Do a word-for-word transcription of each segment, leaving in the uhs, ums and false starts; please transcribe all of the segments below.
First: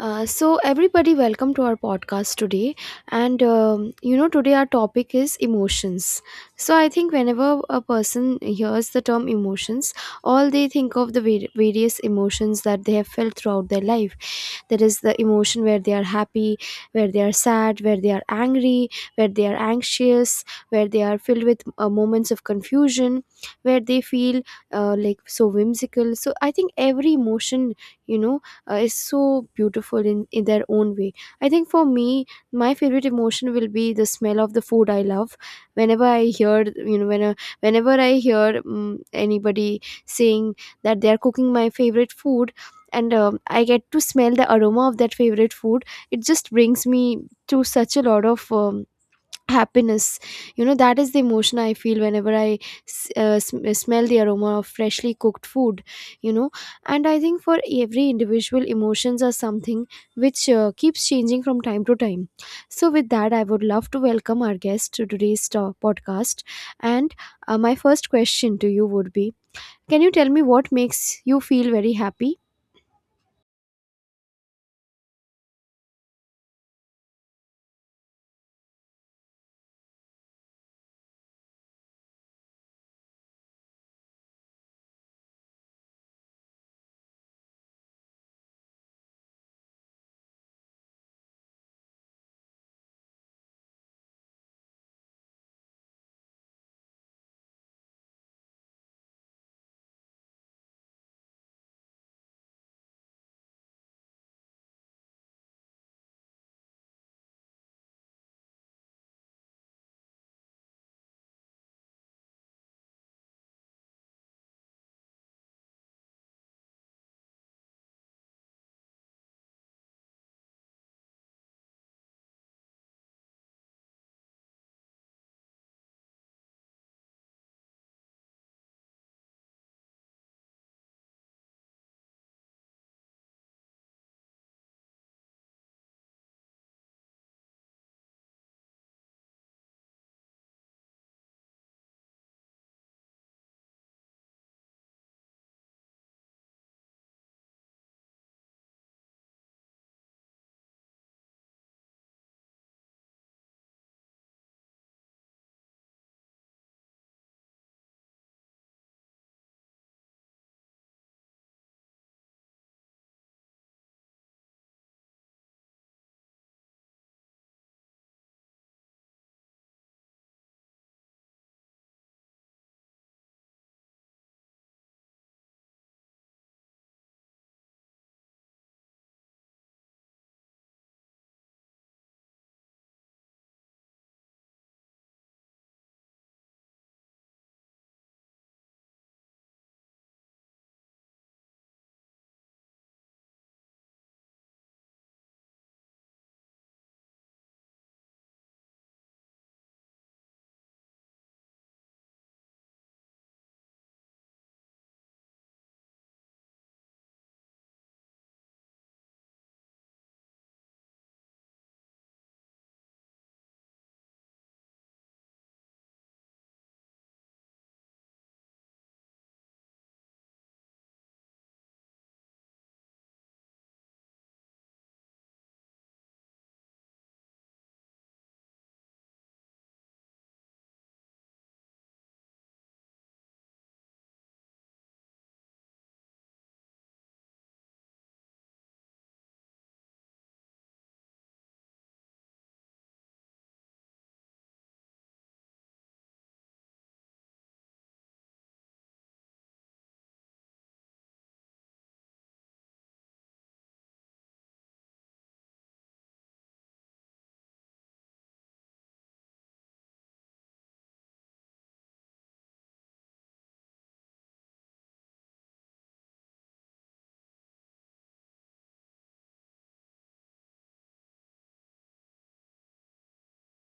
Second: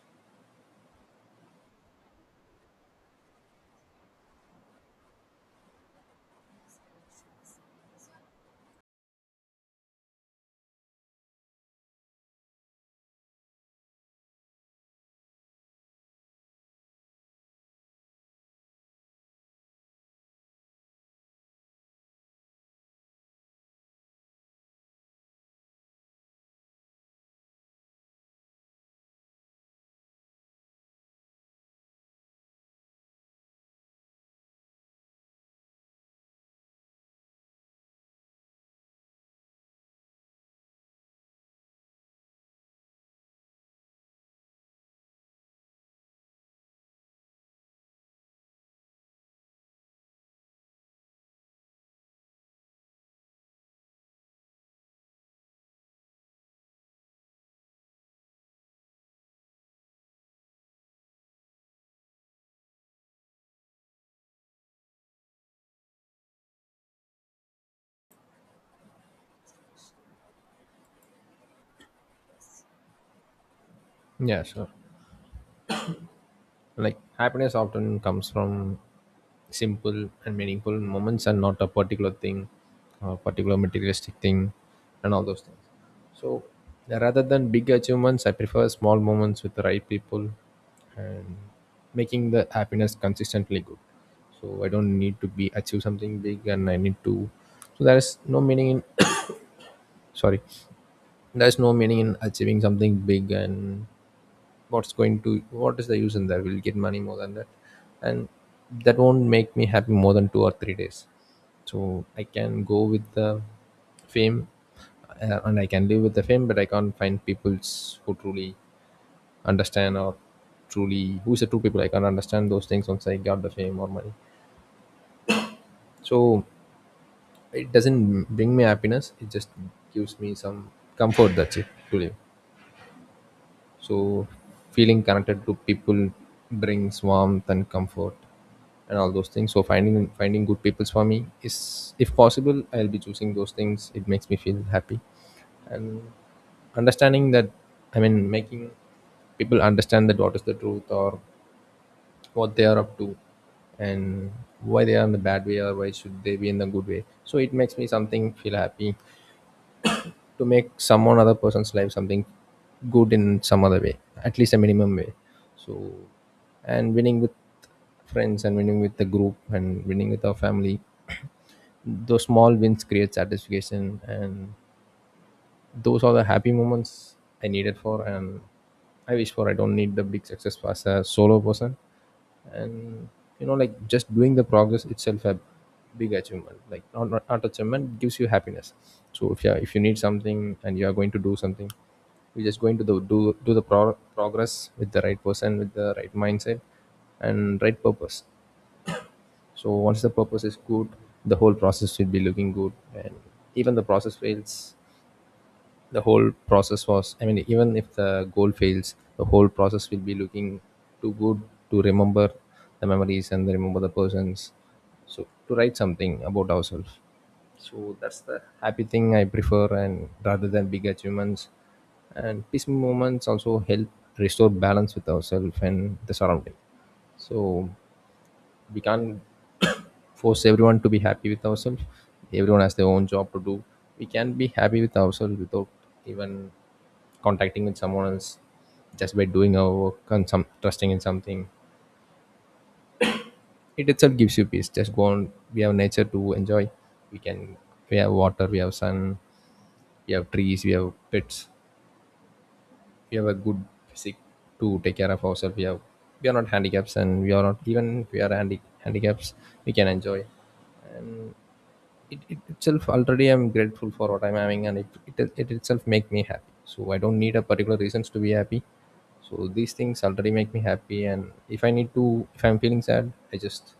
Uh, so everybody, welcome to our podcast today, and um, you know today our topic is emotions. So I think whenever a person hears the term emotions, all they think of the var- various emotions that they have felt throughout their life. That is the emotion where they are happy, where they are sad, where they are angry, where they are anxious, where they are filled with uh, moments of confusion, where they feel uh, like so whimsical. So I think every emotion, you know uh, is so beautiful in, in their own way. I think for me, my favorite emotion will be the smell of the food I love. Whenever I hear, you know, when, uh, whenever I hear um, anybody saying that they are cooking my favorite food, and um, I get to smell the aroma of that favorite food. It just brings me to such a lot of um, happiness. You know, that is the emotion I feel whenever I s- uh, sm- uh, smell the aroma of freshly cooked food, you know. And I think for every individual, emotions are something which uh, keeps changing from time to time. So with that, I would love to welcome our guest to today's to- podcast. And uh, my first question to you would be, can you tell me what makes you feel very happy? Yeah, sure. Like happiness often comes from simple and meaningful moments, and not a particular thing, a particular materialistic thing, and all those things. So rather than big achievements, I prefer small moments with the right people and making the happiness consistently good. So I don't need to be achieve something big and I need to. So there is no meaning in. Sorry, there's no meaning in achieving something big, and what's going to what is the use in that? We'll get money more than that, and that won't make me happy more than two or three days. So I can go with the fame uh, and I can live with the fame, but I can't find peoples who truly understand, or truly who's the true people. I can't understand those things once I got the fame or money. So it doesn't bring me happiness, it just gives me some comfort, that's it, to live. So feeling connected to people brings warmth and comfort and all those things. So finding finding good people for me is, if possible I'll be choosing those things. It makes me feel happy. And understanding that, I mean, making people understand that what is the truth or what they are up to, and why they are in the bad way or why should they be in the good way. So it makes me something feel happy, to make someone, other person's life something good in some other way, at least a minimum way. So and winning with friends and winning with the group and winning with our family those small wins create satisfaction, and those are the happy moments I needed for and I wish for. I don't need the big success as a solo person, and you know, like just doing the progress itself a big achievement. Like not not, not achievement gives you happiness. So if you are- if you need something and you are going to do something, you're just going to the, do do the pro- progress with the right person, with the right mindset, and right purpose. So once the purpose is good, the whole process will be looking good, and even the process fails, the whole process was, I mean, even if the goal fails the whole process will be looking too good to remember, the memories and remember the persons. So to write something about ourselves, so that's the happy thing I prefer, and rather than big achievements. And peaceful moments also help restore balance with ourselves and the surrounding. So we can't force everyone to be happy with ourselves. Everyone has their own job to do. We can be happy with ourselves without even contacting with someone else, just by doing our work and some trusting in something. It itself gives you peace, just go on. We have nature to enjoy, we can, we have water, we have sun, we have trees, we have pets, we have a good physique to take care of ourselves. We have, we are not handicaps, and we are not, even if we are handi- handicaps we can enjoy it, it, itself already I'm grateful for what I'm having, and it, it it itself make me happy. So I don't need a particular reasons to be happy. So these things already make me happy. And if I need to, if I'm feeling sad I just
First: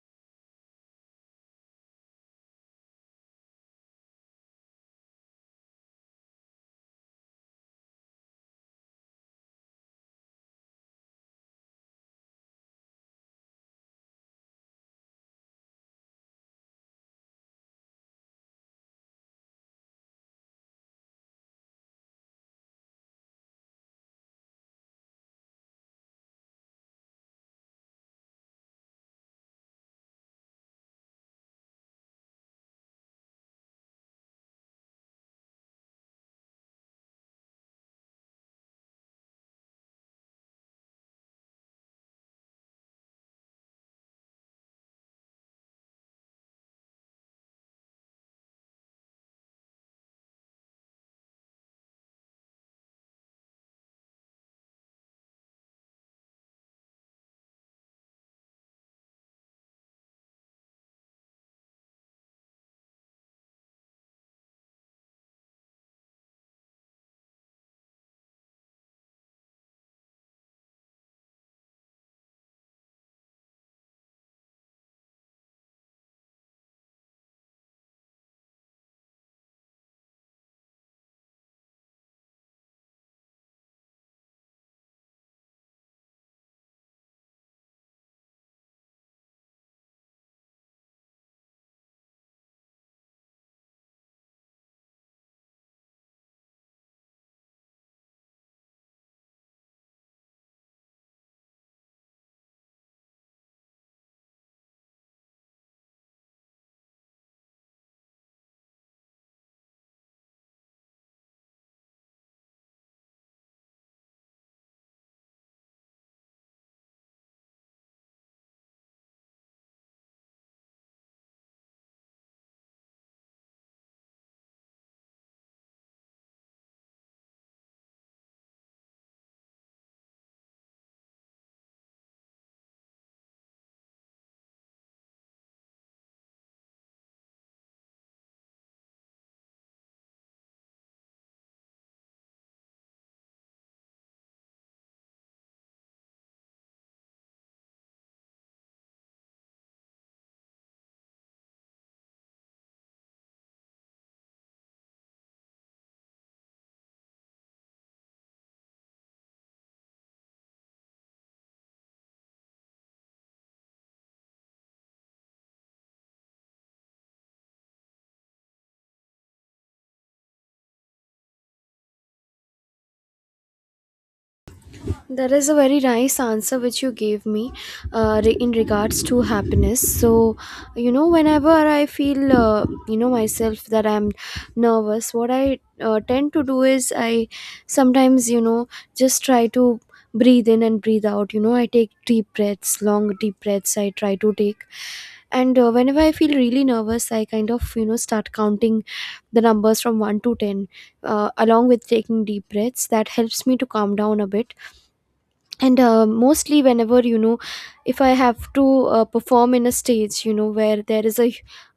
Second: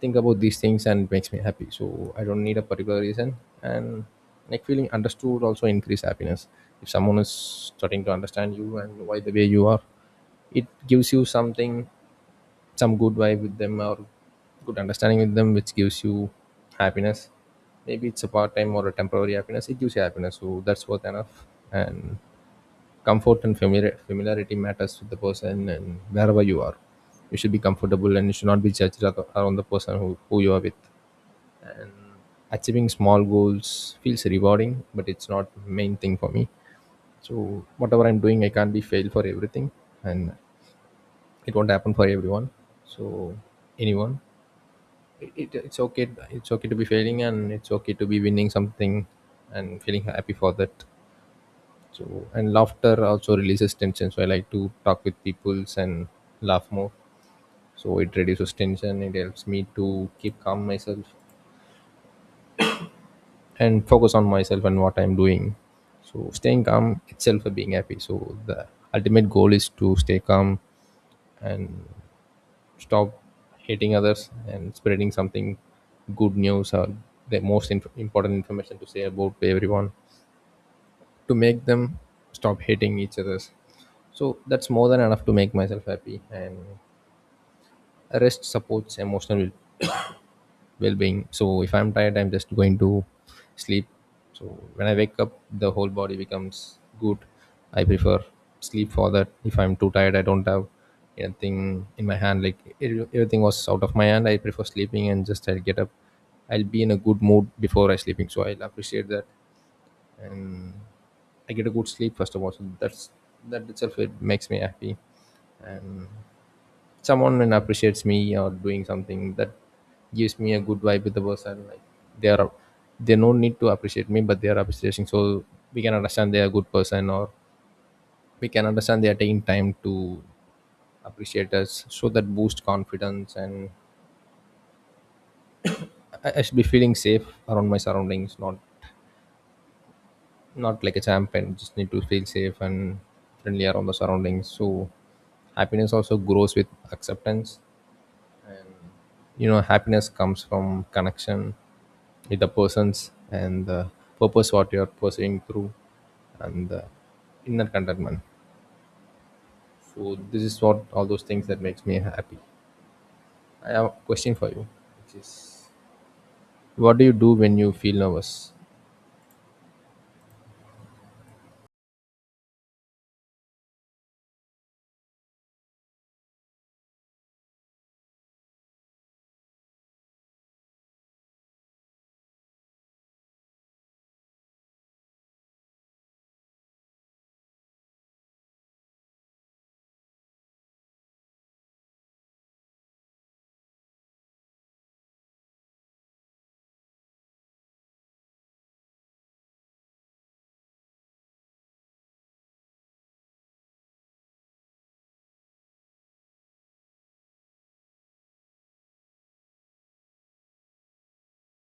think about these things and it makes me happy, so I don't need a particular reason. And like feeling understood also increase happiness. If someone is starting to understand you and why the way you are, it gives you something, some good vibe with them, or good understanding with them, which gives you happiness. Maybe it's a part-time or a temporary happiness, it gives you happiness, so that's worth enough. And comfort and familiar, familiarity matters with the person. And wherever you are you should be comfortable and you should not be judged ar- around the person who, who you are with. And achieving small goals feels rewarding, but it's not main thing for me. So whatever I'm doing I can't be failed for everything, and it won't happen for everyone. So anyone, it, it it's okay, it's okay to be failing and it's okay to be winning something and feeling happy for that. So and laughter also releases tension, so I like to talk with peoples and laugh more. So it reduces tension, it helps me to keep calm myself and focus on myself and what I'm doing. So staying calm itself a being happy, so the ultimate goal is to stay calm and stop hating others and spreading something good news, or the most inf- important information to say about everyone, to make them stop hating each others. So that's more than enough to make myself happy. And rest supports emotional well-being. So if I'm tired I'm just going to sleep. So when I wake up the whole body becomes good. I prefer sleep for that. If I'm too tired I don't have anything in my hand, like e- everything was out of my hand, I prefer sleeping and just I'll get up. I'll be in a good mood before I sleeping, so I'll appreciate that. And I get a good sleep first of all, so that's, that itself it makes me happy. And someone and appreciates me or doing something that gives me a good vibe with the person. Like they are, they no need to appreciate me but they are appreciating, so we can understand they are a good person, or we can understand they are taking time to appreciate us. So that boosts confidence. And I, I should be feeling safe around my surroundings, not not like a champion, just need to feel safe and friendly around the surroundings. So happiness also grows with acceptance. You know happiness comes from connection with the persons, and the purpose what you are pursuing through, and the inner contentment. So this is what all those things that makes me happy. I have a question for you. What do you do when you feel nervous? That is a very nice answer which you gave me uh, re- in regards to happiness. So, you know, whenever I feel, uh, you know, myself that I'm nervous, what I uh, tend to do is I sometimes, you know, just try to breathe in and breathe out. You know, I take deep breaths, long deep breaths I try to take. And uh, whenever I feel really nervous, I kind of, you know, start counting the numbers from one to ten, uh, along with taking deep breaths. That helps me to calm down a bit. And uh, mostly, whenever, you know, if I have to uh, perform in a stage, you know, where there is a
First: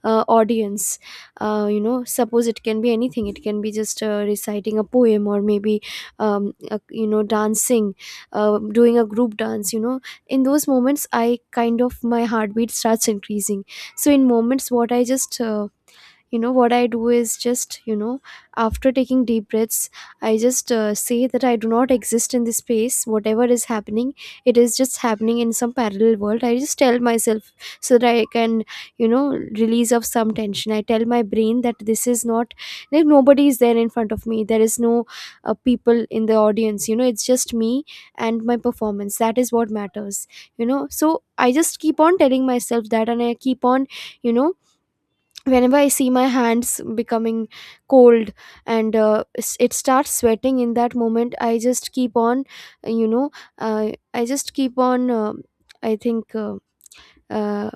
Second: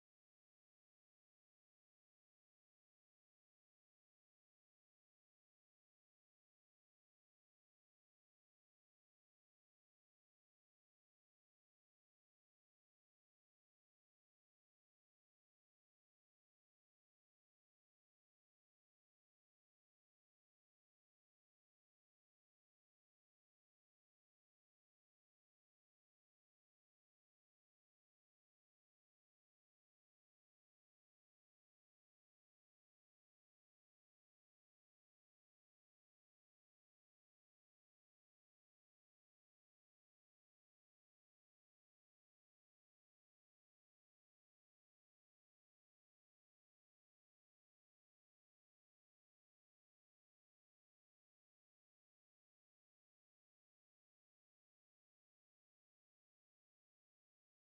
uh, audience, uh, you know, suppose it can be anything, it can be just uh, reciting a poem or maybe um, uh, you know, dancing, uh, doing a group dance, you know, in those moments, i kind of my heartbeat starts increasing. So in moments, what I just uh, you know what I do is just, you know, after taking deep breaths, I just uh, say that I do not exist in this space, whatever is happening, it is just happening in some parallel world. I just tell myself so that I can, you know, release of some tension. I tell my brain that this is not, like nobody is there in front of me, there is no uh, people in the audience. You know, it's just me and my performance, that is what matters, you know. So I just keep on telling myself that, and I keep on, you know, whenever I see my hands becoming cold and uh, s- it starts sweating, in that moment I just keep on, you know, uh, I just keep on, um I think uh, uh,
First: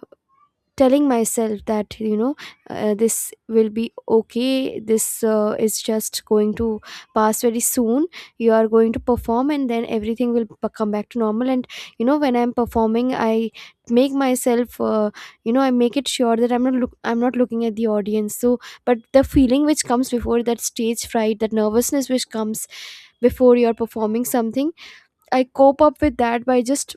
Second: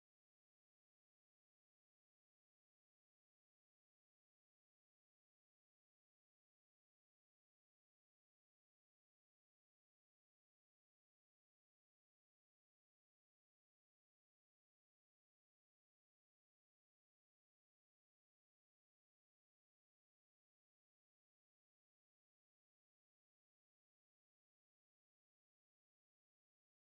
telling myself that, you know, uh, this will be okay, this uh, is just going to pass very soon. You are going to perform and then everything will b- come back to normal. And, you know, when I'm performing, I make myself uh, you know I make it sure that I'm not look I'm not looking at the audience. So but the feeling which comes before that stage fright, that nervousness which comes before you're performing something, I cope up with that by just,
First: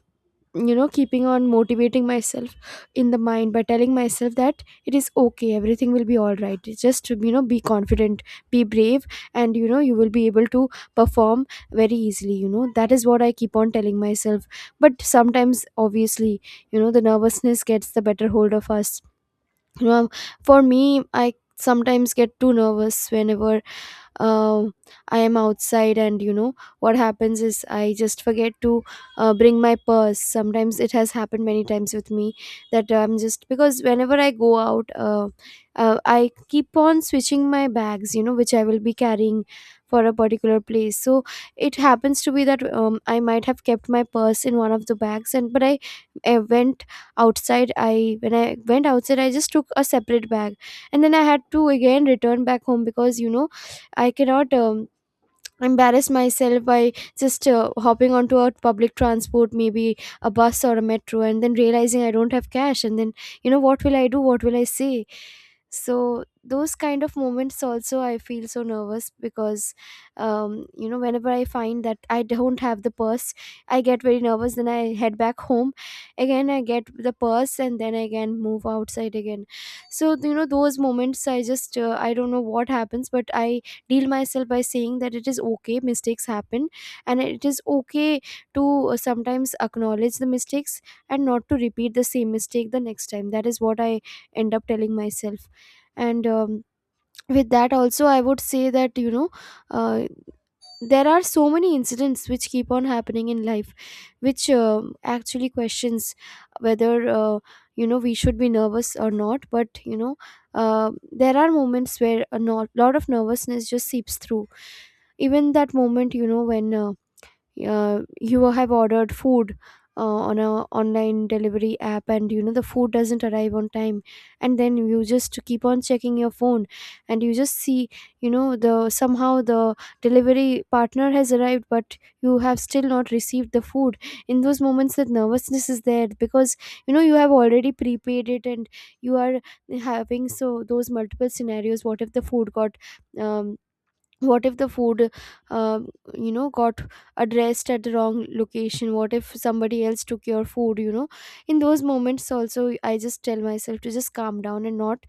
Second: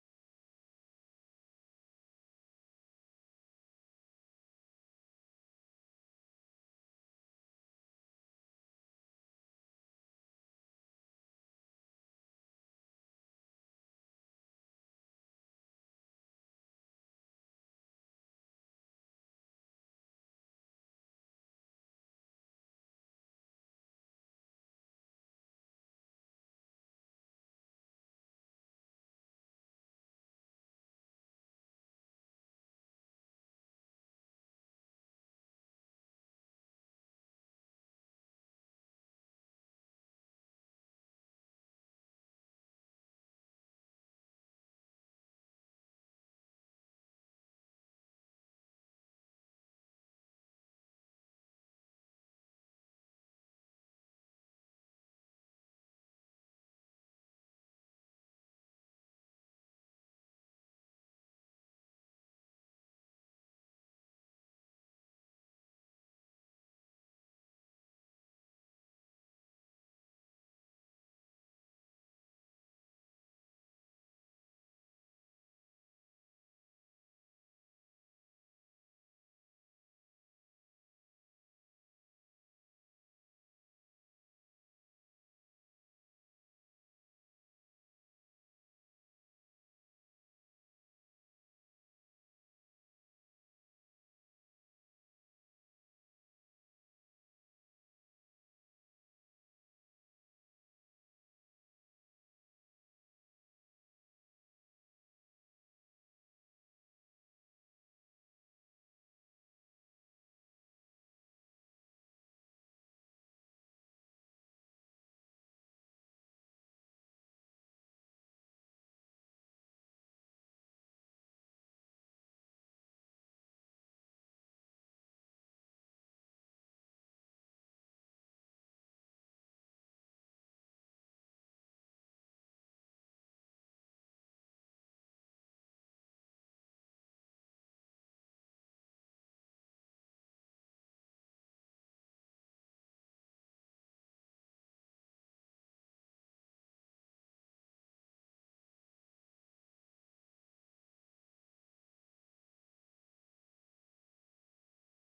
you know, keeping on motivating myself in the mind by telling myself that it is okay, everything will be all right. It's just, you know, be confident, be brave, and, you know, you will be able to perform very easily. You know, that is what I keep on telling myself. But sometimes, obviously, you know, the nervousness gets the better hold of us, you know. For me, I sometimes get too nervous whenever uh, I am outside, and, you know, what happens is I just forget to uh, bring my purse. Sometimes it has happened many times with me that I'm just, because whenever I go out, uh, uh, I keep on switching my bags, you know, which I will be carrying for a particular place. So it happens to be that um, I might have kept my purse in one of the bags, and but i, I went outside. I when i went outside, I just took a separate bag, and then I had to again return back home, because, you know, I cannot um, embarrass myself by just uh, hopping onto a public transport, maybe a bus or a metro, and then realizing I don't have cash. And then, you know, what will I do? What will I say? So those kind of moments also, I feel so nervous, because um, you know, whenever I find that I don't have the purse, I get very nervous, then I head back home, again I get the purse, and then I again move outside again. So, you know, those moments I just, uh, I don't know what happens, but I deal myself by saying that it is okay, mistakes happen, and it is okay to uh, sometimes acknowledge the mistakes and not to repeat the same mistake the next time. That is what I end up telling myself. And um, with that also, I would say that, you know, uh, there are so many incidents which keep on happening in life which um actually questions whether, uh, you know, we should be nervous or not. But you know, uh, there are moments where a no- lot of nervousness just seeps through, even that moment, you know, when uh, uh, you have ordered food uh, on a online delivery app, and, you know, the food doesn't arrive on time, and then you just keep on checking your phone, and you just see, you know, the somehow the delivery partner has arrived, but you have still not received the food. In those moments, that nervousness is there because, you know, you have already prepaid it, and you are having so those multiple scenarios, what if the food got um, what if the food uh, you know, got addressed at the wrong location, what if somebody else took your food, you know. In those moments also, I just tell myself to just calm down and not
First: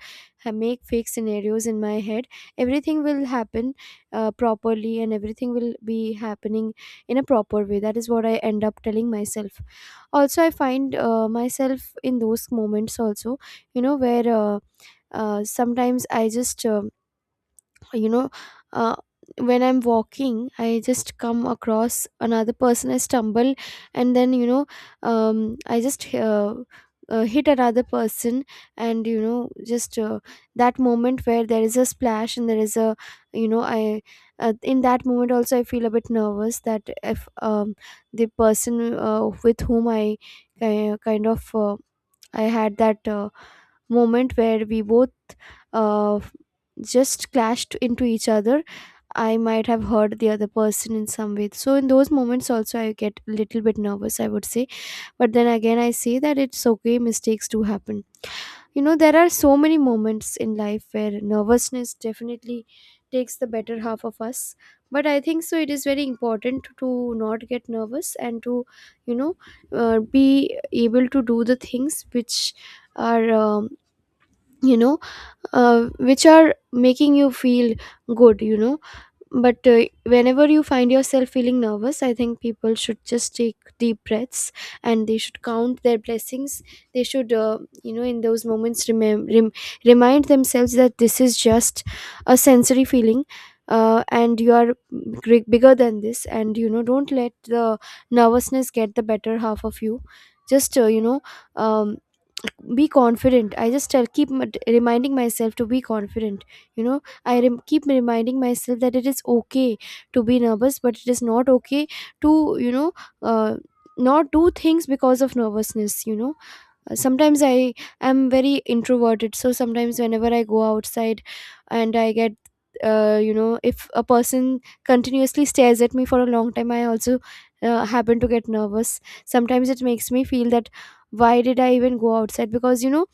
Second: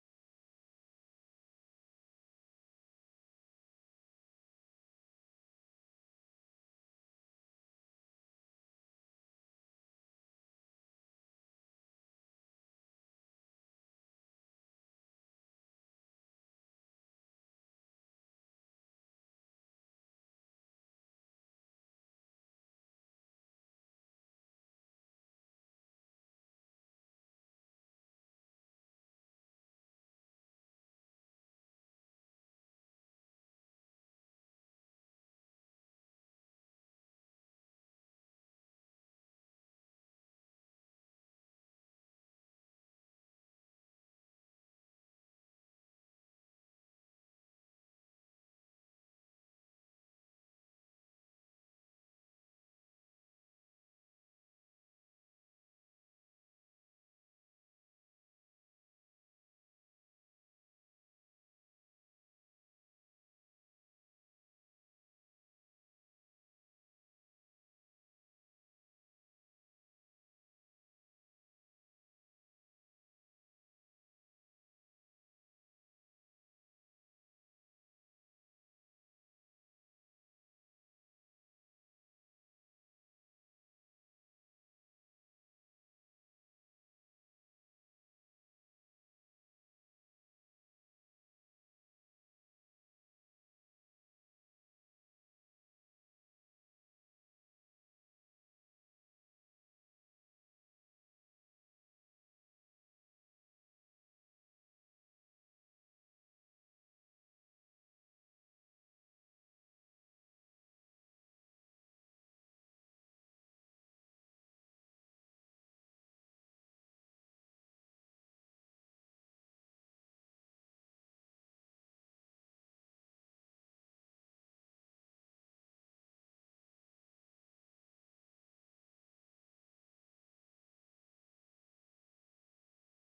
ha- make fake scenarios in my head. Everything will happen uh, properly, and everything will be happening in a proper way. That is what I end up telling myself. Also, I find uh, myself in those moments also, you know, where uh, uh, sometimes I just, uh, you know uh, when I'm walking, I just come across another person, I stumble, and then, you know, um, I just uh, uh, hit another person, and, you know, just uh, that moment where there is a splash and there is a, you know, I uh, in that moment also I feel a bit nervous, that if um, the person uh, with whom I ki- kind of uh, I had that uh, moment where we both uh, just clashed into each other, I might have hurt the other person in some way. So in those moments also I get a little bit nervous, I would say. But then again, I say that it's okay, mistakes do happen. You know, there are so many moments in life where nervousness definitely takes the better half of us. But I think so it is very important to not get nervous, and to, you know, uh, be able to do the things which are um, you know, uh, which are making you feel good, you know. But uh, whenever you find yourself feeling nervous, I think people should just take deep breaths, and they should count their blessings. They should, uh, you know, in those moments, remem- rem- remind themselves that this is just a sensory feeling, uh, and you are gr- bigger than this, and, you know, don't let the nervousness get the better half of you. Just uh, you know um, be confident. I just tell, keep m- reminding myself to be confident, you know. I rem- keep reminding myself that it is okay to be nervous, but it is not okay to, you know, uh, not do things because of nervousness. You know, Uh, sometimes I am very introverted, so sometimes whenever I go outside, and I get, uh, you know, if a person continuously stares at me for a long time, I also uh, happen to get nervous. Sometimes it makes me feel that, why did I even go outside? Because, you know,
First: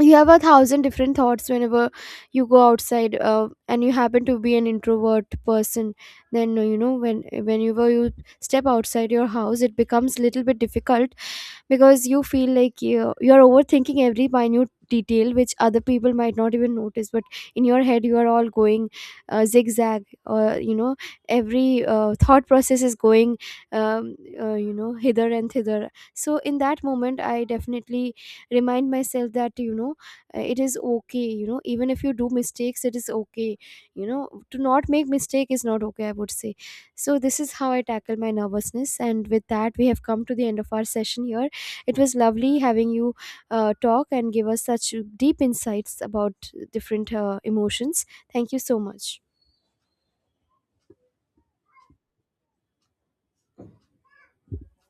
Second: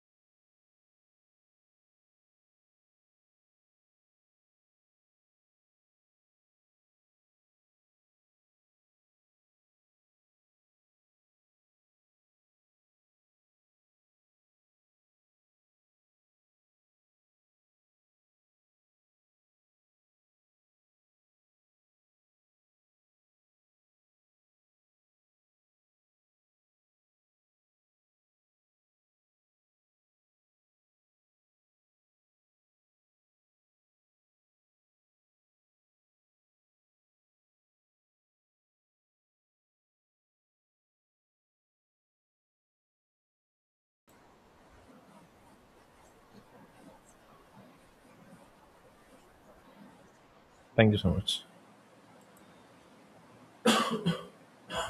you have a thousand different thoughts whenever you go outside, uh, and you happen to be an introvert person, then, uh, you know, when whenever you step outside your house, it becomes little bit difficult, because you feel like you you are overthinking every minute detail which other people might not even notice, but in your head you are all going uh, zigzag, or, you know, every uh, thought process is going um, uh, you know, hither and thither. So in that moment I definitely remind myself that, you know, uh, it is okay, you know, even if you do mistakes it is okay, you know, to not make mistake is not okay, I would say. So this is how I tackle my nervousness, and with that we have come to the end of our session here. It was lovely having you uh, talk and give us such deep insights about different uh, emotions. Thank you so much. Thank you so much.